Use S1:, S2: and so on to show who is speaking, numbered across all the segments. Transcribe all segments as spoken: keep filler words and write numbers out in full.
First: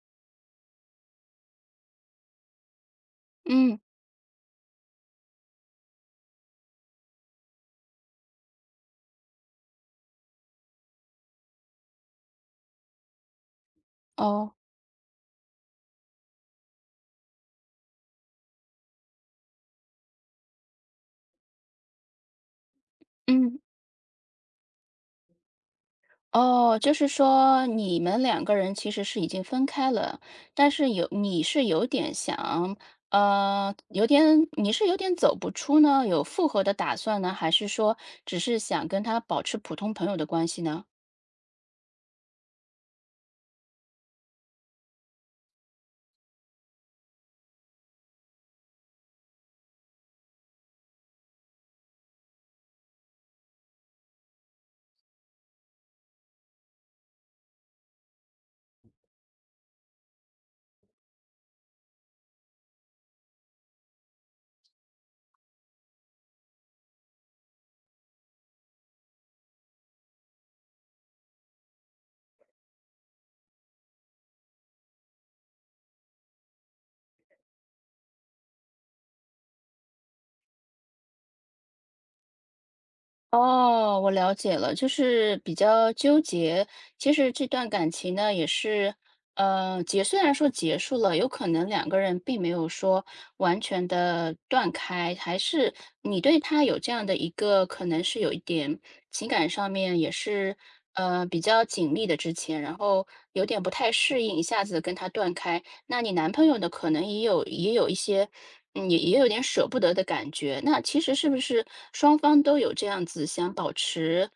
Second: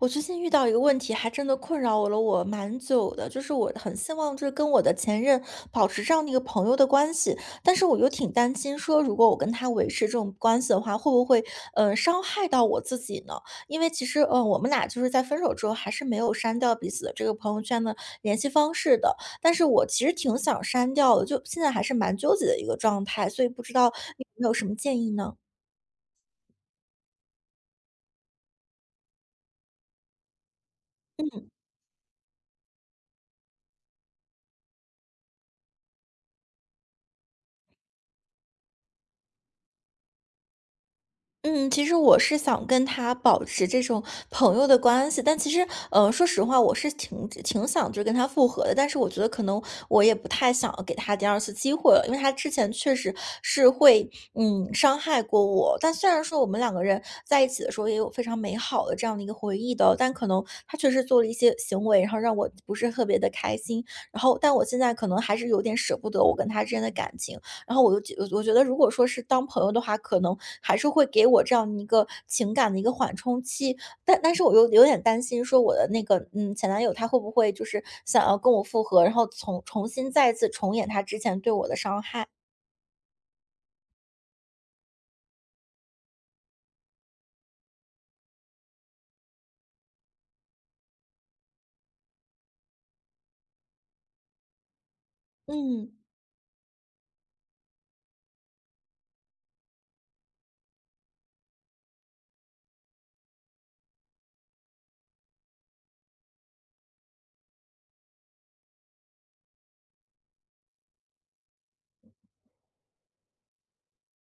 S1: 我最近遇到一个问题，还真的困扰我了我蛮久的，就是我
S2: 嗯，
S1: 很希望就是跟我的前任保持这样的一个朋友的关系，但是我又挺担心说，如果我跟他维持这种关系的话，会不会呃伤害到我自己呢？因为其实嗯，
S2: 哦，
S1: 我们俩就是在分手之后还是没有删掉彼此的这个朋友圈的联系方式的，但是我其实挺想删掉的，就现在还是蛮纠结的一个状态，所以
S2: 嗯，
S1: 不知道你有没有什么建议呢？
S2: 哦，就是说你们两个人其实是已经分开了，但是有你是有点想，呃，有点你是有点走不出呢，有复合的打算呢，还是说只是想跟他保持普通朋友的关系呢？
S1: 嗯，其实我是想跟他保持这种朋友的关系，但其实，呃，说实话，我是挺挺想就是跟他复合的，但是我觉得可能我也不太想给他第二次机会了，因为他之前确实是会，嗯，伤害过我。但虽然说我们两个人在一起的时候也有非常美好的这样的一个回忆的，但可能他确实做了一些行为，然后让我不是特别的开心。然后，但我现在可能还是有点舍不得我跟他之间的感情。然后我就觉我我觉得如果说是当朋友的话，可能还是会给我这样一个情感的一个缓冲期，但但是我又有点担心说我的那个，嗯，前男友他会不会就是想要跟我复合，然后重重新再次重演他之前对我的伤害。
S2: 哦，我了解了，就是比较纠结。其实这段感情呢，也是，呃，结虽然说结束了，有可能两个人并没有说完全的断开，还是
S1: 嗯，
S2: 你对他有这样的一个，可能是有一点情感上面也是，呃，比较紧密的之前，然后有点不太适应，一下子跟他断开。那你男朋友呢，可能也有也有一些，嗯，也也有点舍不得的感觉。那其实是不是双方都有这样子想保持，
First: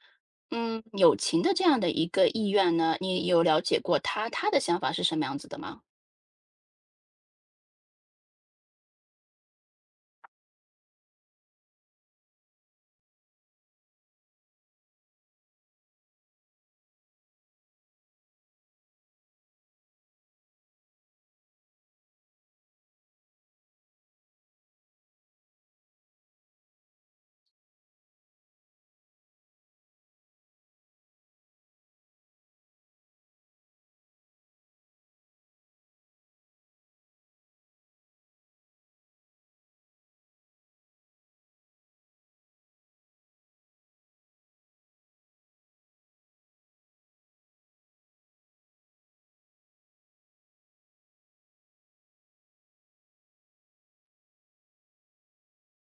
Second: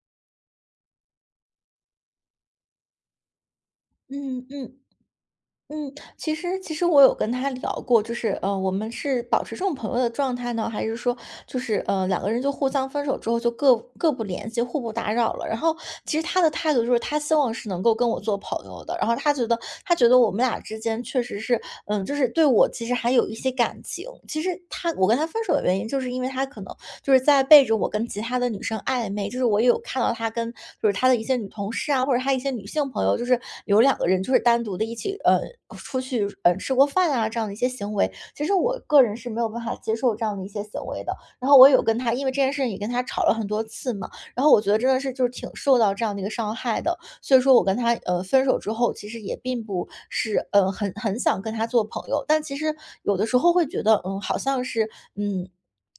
S2: 嗯，友情的这样的一个意愿呢？你有了解过他
S1: 嗯
S2: 他的
S1: 嗯。
S2: 想法是什么样子的吗？
S1: 嗯，其实其实我有跟他聊过，就是呃，我们是保持这种朋友的状态呢，还是说就是呃两个人就互相分手之后就各各不联系，互不打扰了？然后其实他的态度就是他希望是能够跟我做朋友的，然后他觉得他觉得我们俩之间确实是嗯，就是。就是对我其实还有一些感情。其实他我跟他分手的原因，就是因为他可能就是在背着我跟其他的女生暧昧，就是我也有看到他跟就是他的一些女同事啊，或者他一些女性朋友，就是有两个人就是单独的一起呃出去呃吃过饭啊这样的一些行为。其实我个人是没有办法接受这样的一些行为的。然后我有跟他因为这件事情也跟他吵了很多次嘛，然后我觉得真的是就是挺受到这样的一个伤害的。所以说我跟他呃分手之后，其实也并不是呃很很想跟他做朋友，但其实有的时候会觉得，嗯，好像是嗯。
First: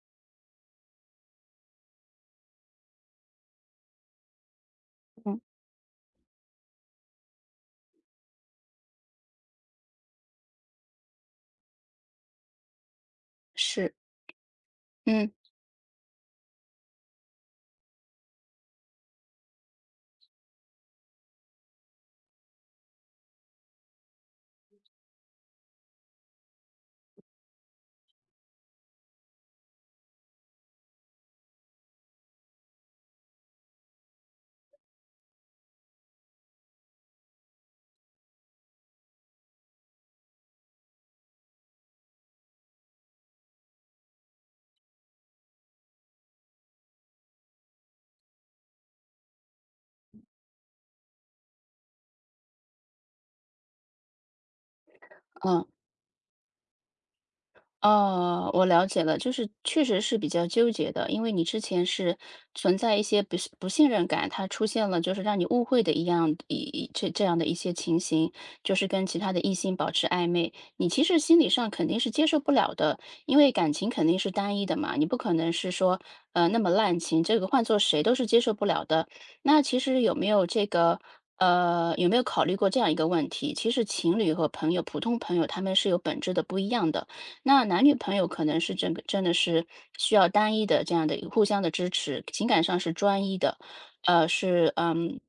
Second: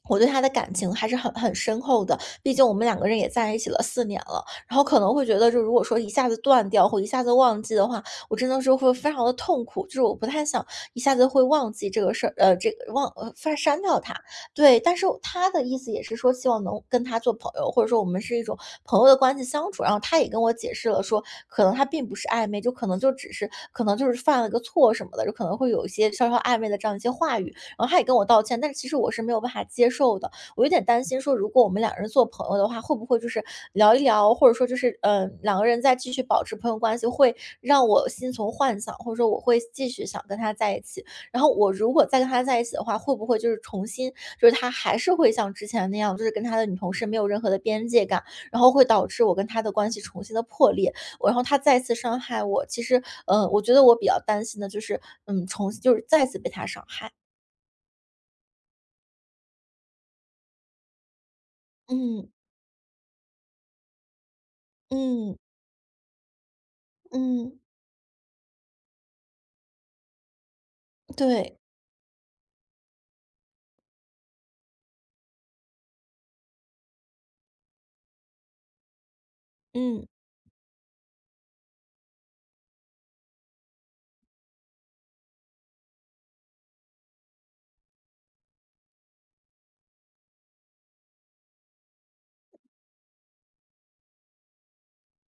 S1: 我对他的感情还是很很深厚的，毕竟我们两个人也在一起了四年了，然后可能会觉
S2: 嗯，
S1: 得，就如果说一下子断掉或一下子忘记的话，我真的是会非常的痛苦，就是我不太想一下子会忘记这个事儿，呃，这个忘呃发删
S2: 是。
S1: 掉他，对，但是
S2: 嗯
S1: 他的意思也是说希望能跟他做朋友，或者说我们是一种朋友的关系相处。然后他也跟我解释了说，可能他并不是暧昧，就可能就只是可能就是犯了个错什么的，就可能会有一些稍稍暧昧的这样一些话语。然后他也跟我道歉，但是其实我是没有办法接受的。我有点担心说，如果我们两个人做朋友的话，会不会就是聊一聊，或者说就是嗯、呃两个人再继续保持朋友关系，会让我心存幻想，或者说我会继续想跟他在一起。然后我如果再跟他在一起的话，会不会就是重新，就是他还是会像之前那样，就是跟他的女同事没有任何的边界感，然后会导致我跟他的关系重新的破裂，我然后他再次伤害我。其实，呃，我觉得我比较担心的就是，嗯，
S2: 嗯。
S1: 重新就是再次被他伤害。
S2: 哦，我了解了，就是确实是比较纠结的，因为你之前是
S1: 嗯
S2: 存在一些不信不信任感，他出现了就是
S1: 嗯
S2: 让你误会的一样一一这这样的一
S1: 嗯，
S2: 些情形，就是跟其他的异性保持暧昧，你其实心理
S1: 对，
S2: 上肯定是接受不了的，因为感情肯定是单一的嘛，你不可能是说呃那么滥情，这个换做谁都是接受不了的。那其实
S1: 嗯
S2: 有没有这个？呃，有没有考虑过这样一个问题？其实情侣和朋友，普通朋友他们是有本质的不一样的。那男女朋友可能是这个真的是需要单一的这样的一个互相的支持，情感上是专一的，呃，是嗯，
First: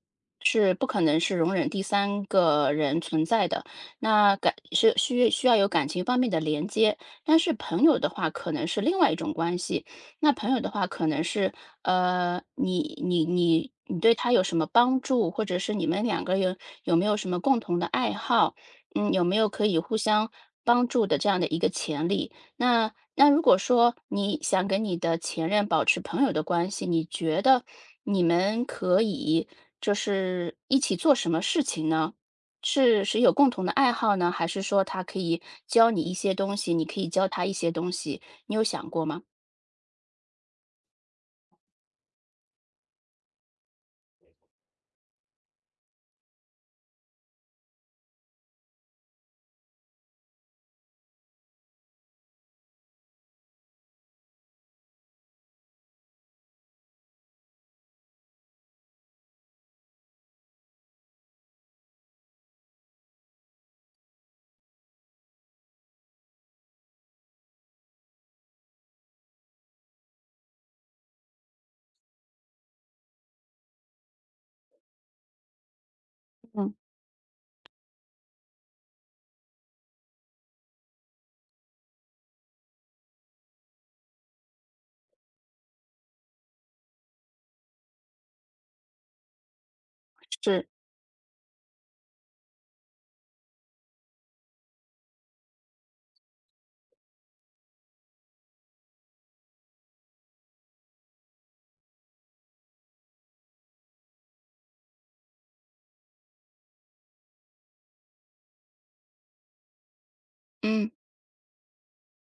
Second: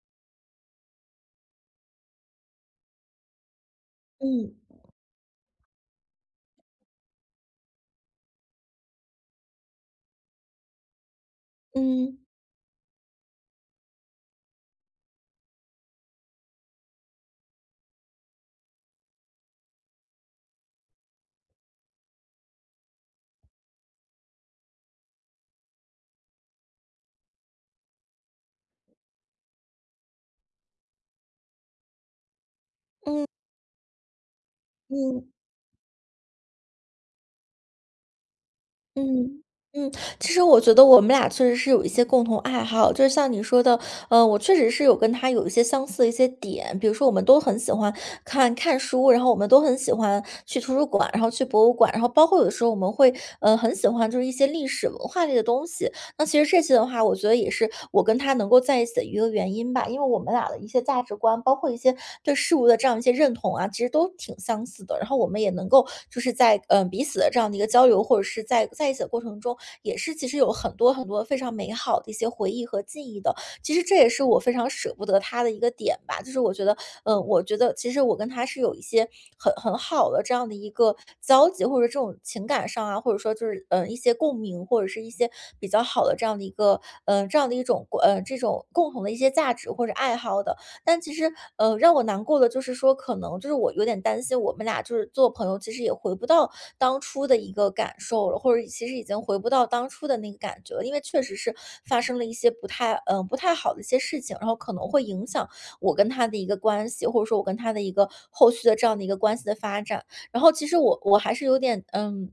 S2: 是不可能是容忍第三个人存在的。那感
S1: 嗯
S2: 是需需要有感情方面的连接，但是朋友的话可能是另外一种关系。那朋友的话可能是
S1: 嗯
S2: 呃，你你你你对他有什么帮助，或者是你们两个有有没有什么共同的爱好？嗯，有没有可以互相帮助的这样的一个潜力？那那如果说你想跟你的前任保持朋友的关系，你觉得你们可以就是一起做什么事情呢？是是
S1: 嗯
S2: 有共同的爱好呢，还是说他可
S1: 嗯。
S2: 以教你一些东西，你可以教他一些东西？你有想过吗？
S1: 嗯，嗯，其实我觉得我们俩确实是有一些共同爱好，就是像你说的，呃，我确实是有跟他有一些相似的一些点，比如说我们都很喜欢看看书，然后我们都很喜欢去图书馆，然后去博物馆，然后包括有的时候我们会，呃，很喜欢就是一些历史文化类的东西，那其实这些的话，我觉得也是我跟他能够在一起的一个原因吧，因为我们俩的一些价值观，包括一些对事物的这样一些认同啊，其实都挺相似的。然后我们也能够就是在嗯、呃彼此的这样的一个交流，或者是在在一起的过程中，也是其实有很多很多非常美好的一些回忆和记忆的。其实这也是我非常舍不得他的一个点吧，就是我觉
S2: 嗯，
S1: 得，嗯，我觉得其实我跟他是有一些很很好的这样的一个交集，或者这种情感上啊，或者说就是嗯一些共鸣，或者是一些比较好的这样的一个嗯这样的一种呃，这种共同的一些价值或者爱好的。
S2: 是，
S1: 但其实，呃，让我难过的就是说，可能就是我有点担心，我们俩就是做朋友，其实也回不到当初的一个感受了，或者其实已经回不到当初的那个感觉了，因为确实是发生了一些不太，嗯、呃不太好的一些事情，然后可能会影响我跟他的一个关系，或者说我跟他的一个后续的这样的一个关系的发展。然后其实
S2: 嗯。
S1: 我我还是有点，嗯。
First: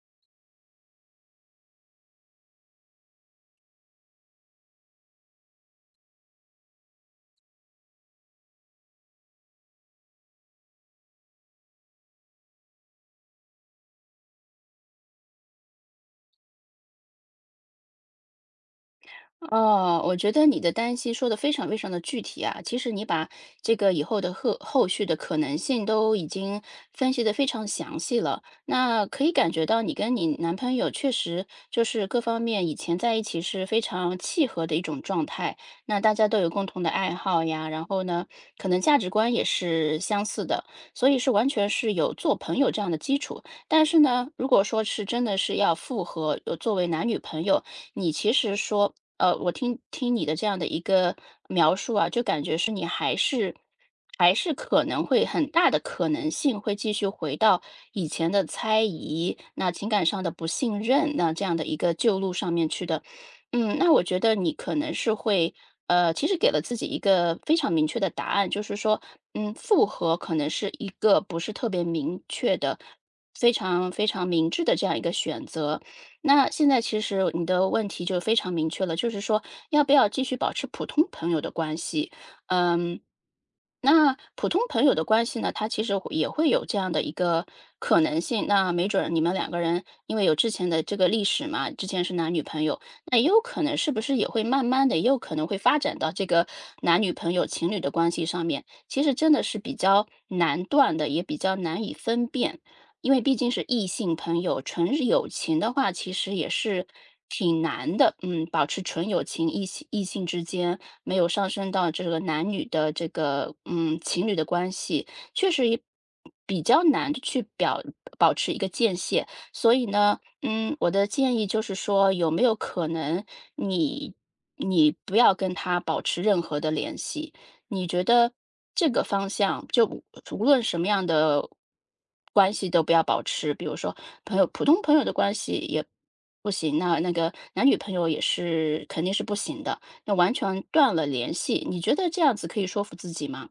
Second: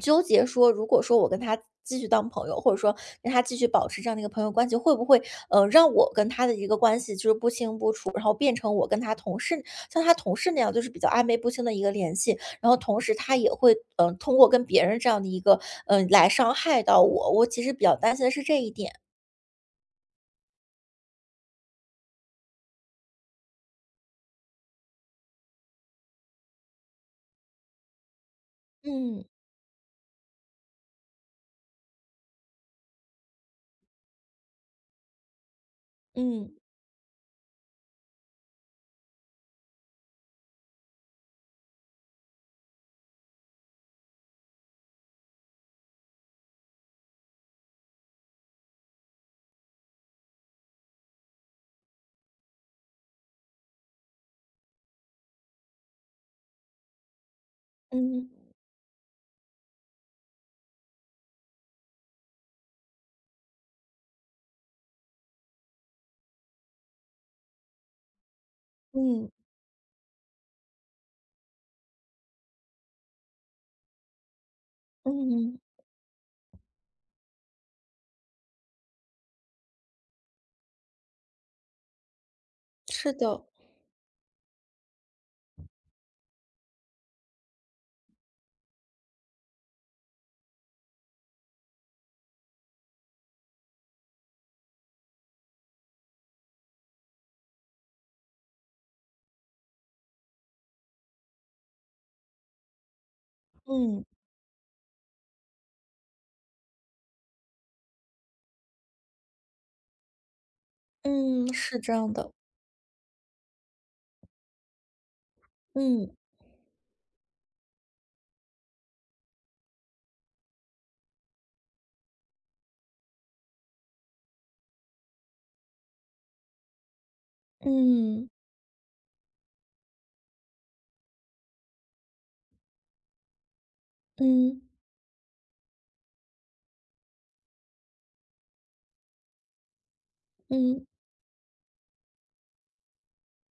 S1: 纠结说，如果说我跟他继续当朋友，或者说跟他继续保持这样的一个朋友关系，会不会呃让我跟他的一个关系就是不清不楚，然后变成我跟他同事像他同事那样，就是比较暧昧不清的一个联系，然后同时他也会嗯、呃通过跟别人这样的一个嗯、呃来伤害到我，我其实比较担心的是这一点。
S2: 哦，我觉得你的担心说的非常非常的具体啊。其实你把这个以后的后后续的可能性都已经分析的非常详细了，那可
S1: 嗯
S2: 以感觉到你跟你男朋友确实就是各方面以前在一起是非常契合的一种状态。那大家都有
S1: 嗯
S2: 共同的爱好呀，然后呢，可能价值观也是相似的，所以是完全是有做朋友这样的基础。但是呢，如果说是真的是要复合，呃作为男女朋友。你其实说，呃，我听听你的这样的一个描述啊，就感觉是你还是还是可能会很大的可能性会继续回到以
S1: 嗯
S2: 前的猜疑，那情感上的不信任，那这样的一个旧路上面去的。嗯，那我觉得你可能是会，呃，其实给了自己一个非常明确的答案，就是说，
S1: 嗯
S2: 嗯，复合可能是一个不是特别明确的、非常非常明智的这样一个选
S1: 嗯，
S2: 择。那现在其实你的问题就非常明确了，就是说要不要继续保持普通朋友的关系？嗯，
S1: 是的，
S2: 那普通朋友的关系呢，它其实会也会有这样的一个可能性。那没准儿你们两个人因为有之前的这个历史嘛，之前是男女朋友，那也有可能是不是也会慢慢的，也有可能会发展到这个男女朋友、情侣的关系上面。其实真的是比较难断的，也比较难以分辨。因为毕竟是异
S1: 嗯
S2: 性朋友，纯友情的话，其实也是挺难的。嗯，保持纯友情，异性异性之间没有上
S1: 嗯
S2: 升
S1: 是
S2: 到
S1: 这
S2: 这
S1: 样
S2: 个
S1: 的，
S2: 男女的这个嗯情侣的关系，确实也
S1: 嗯
S2: 比较难地去表保持一个界限。所以呢，嗯，我的建议就是说，有没有可能你你不要跟他保持任何的联系？你觉
S1: 嗯
S2: 得这个方向，就无无论什么样的关系都不要保持，比如说朋友，
S1: 嗯
S2: 普通朋友的关系也不行，那那个男女朋友也是肯定是不行的，那完全
S1: 嗯。
S2: 断了联系。你觉得这样子可以说服自己吗？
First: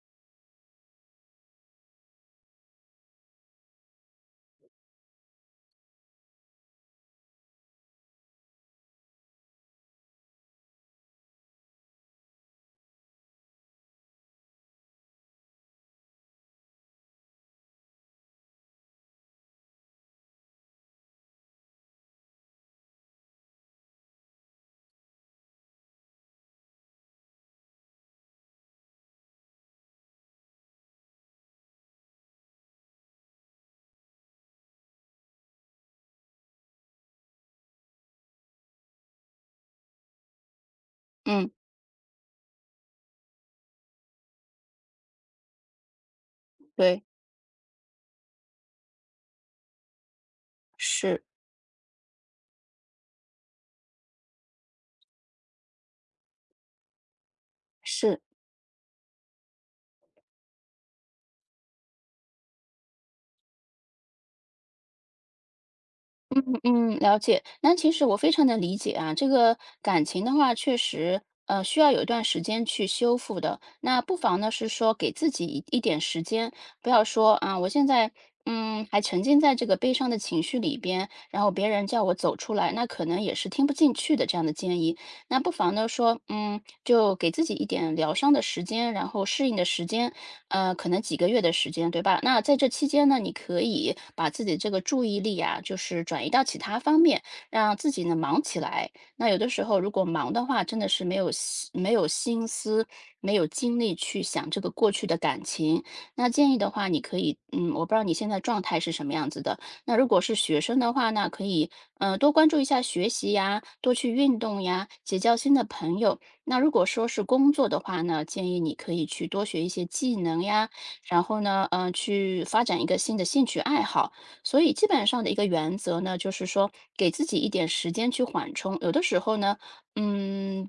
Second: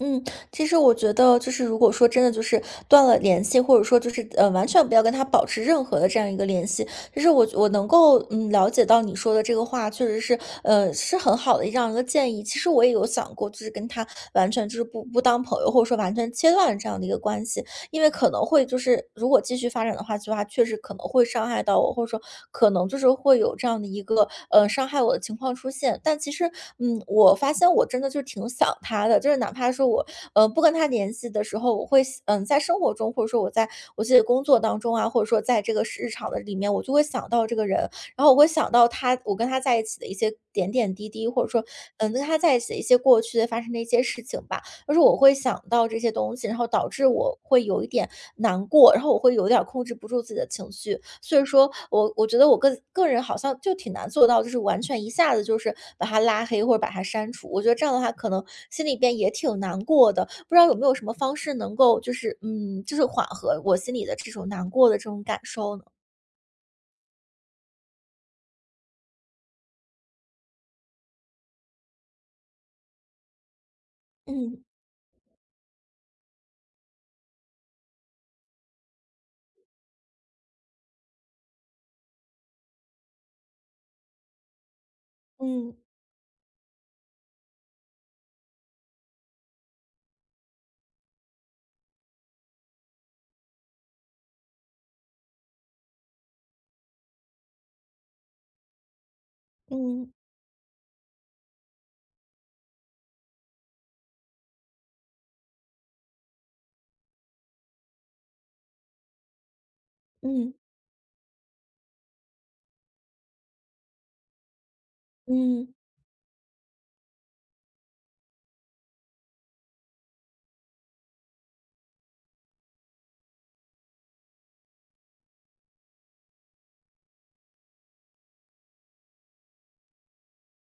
S1: 嗯，其实我觉得就是，如果说真的就是断了联系，或者说就是呃，完全不要跟他保持任何的这样一个联系，就是我我能够嗯了解到你说的这个话，确实是呃是很好的这样一个建议。其实我也有想过，就是跟他完全就是不不当朋友，或者说完全切断这样的一个关系。因为可能会就是如果继续发展的话，就话确实可能会伤害到我，或者说可能就是会有这样的一个呃伤害我的情况出现。但其实，嗯，我发现我真的就是挺想他的，就是哪怕说我呃不跟他联系的时候，我会嗯、在生活中，或者说我在我自己的工作当中啊，或者说在这个日常的里面，我就会想到这个人，然后我会想到他，我跟他在一起的一些点点滴滴，或者
S2: 嗯，
S1: 说嗯、跟他在一起的一些过去的发生的一些事情吧。就是我会想到这些东西，然后导
S2: 对，
S1: 致我会有一点难过，然后我会有点儿控制不住自己的情绪。
S2: 是
S1: 所以说我我觉得我个个人好像就挺难做到，就是完全一下子就是把他拉黑或者把他删除。我觉得这样的话，
S2: 是。
S1: 可能心里边也挺难过的。不知道有没有什么方式能够就是嗯，就是缓和我心里的这种难过的这种感受呢？
S2: 嗯嗯，了解。那其实我非常的理解啊，这个感情的话，确实，呃，需要有一段时间去修复的。那不妨呢
S1: 嗯
S2: 是说给自己一一点时间，不要说啊，我现在嗯还沉浸在这个悲伤的情绪里边，然后别人叫我走出来，那可能也是听不进去的这样的建议。那不妨
S1: 嗯
S2: 呢说，嗯，就给自己一点疗伤的时间，然后适应的时间，呃，可能几个月的时间，对吧？那在这期间呢，你可以把自己这个注意力啊，就是转移到其他方面，让自己呢忙起来。那有的时候如果
S1: 嗯
S2: 忙的话，真的是没有心没有心思、没有精力去想这个过去的感情。那建议的话，你可以，嗯，我不知道你现在状态是什么样子的，那如果是
S1: 嗯
S2: 学生的话呢，可以嗯，多关注一下学习呀，多去运动呀，结交新
S1: 嗯
S2: 的
S1: 嗯
S2: 朋友。那如果说是工作的话呢，建议你可以去多学一些技能呀，然后呢，嗯，去发展一个新的兴趣爱好。所以基本上的一个原则呢，就是说给自己一点时间去缓冲。有的时候呢，嗯，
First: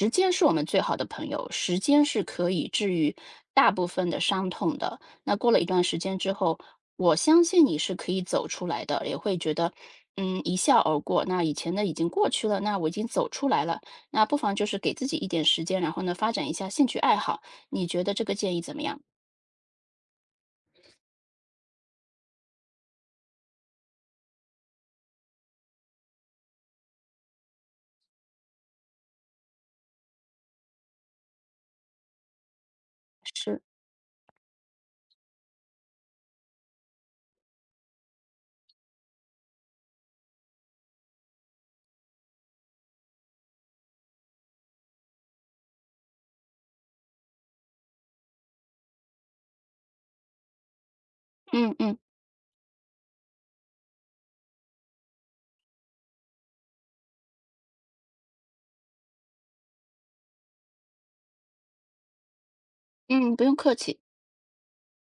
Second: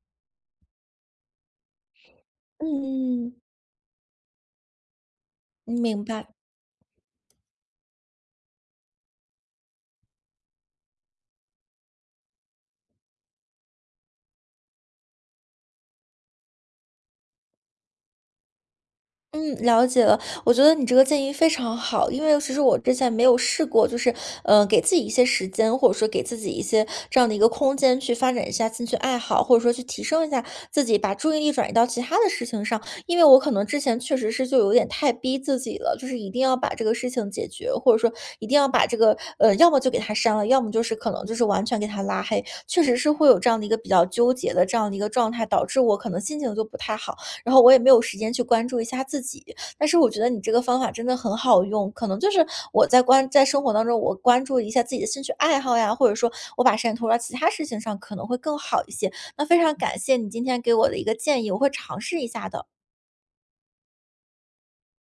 S2: 时间是我们最好的朋友，时间是可以治愈
S1: 嗯，
S2: 大部分的伤痛的。那过了一
S1: 嗯
S2: 段时
S1: 明
S2: 间
S1: 白。
S2: 之后，我相信你是可以走出来的，也会觉得，嗯，一笑而过。那以前的已经过去了，那我已经走出来了，那不妨就是给自己一点时间，然后呢，发展一下兴趣爱好。你觉得这个建议怎么样？
S1: 嗯，了解了。我觉得你这个建议非常好，因为其实我之前没有试过，就是呃，给自己一些时间，或者说给自己一些这样的一个空间，去发展一下兴趣爱好，或者说去提升一下自己，把注意力转移到其他的事情上。因为我可
S2: 是，
S1: 能之前确实是就有点太逼自己了，就是一定要把这个事情解决，或者说一定要把这个呃，要么就给他删了，要么就是可能就是完全给他拉黑。确实是会有这样的一个比较纠结的这样的一个状态，导致我可能心情就不太好。然后我也没有时间去关注一下自己。但是我觉得你这个方法真的很好
S2: 嗯
S1: 用，
S2: 嗯
S1: 可能就是我在关在生活当中，我关注一下自己的兴趣爱好呀，或者说我把时间投入到其他事情上，可能会更好一些。那非常感谢你今天给我的一个建议，我会尝试一下的。
S2: 嗯，不用客气。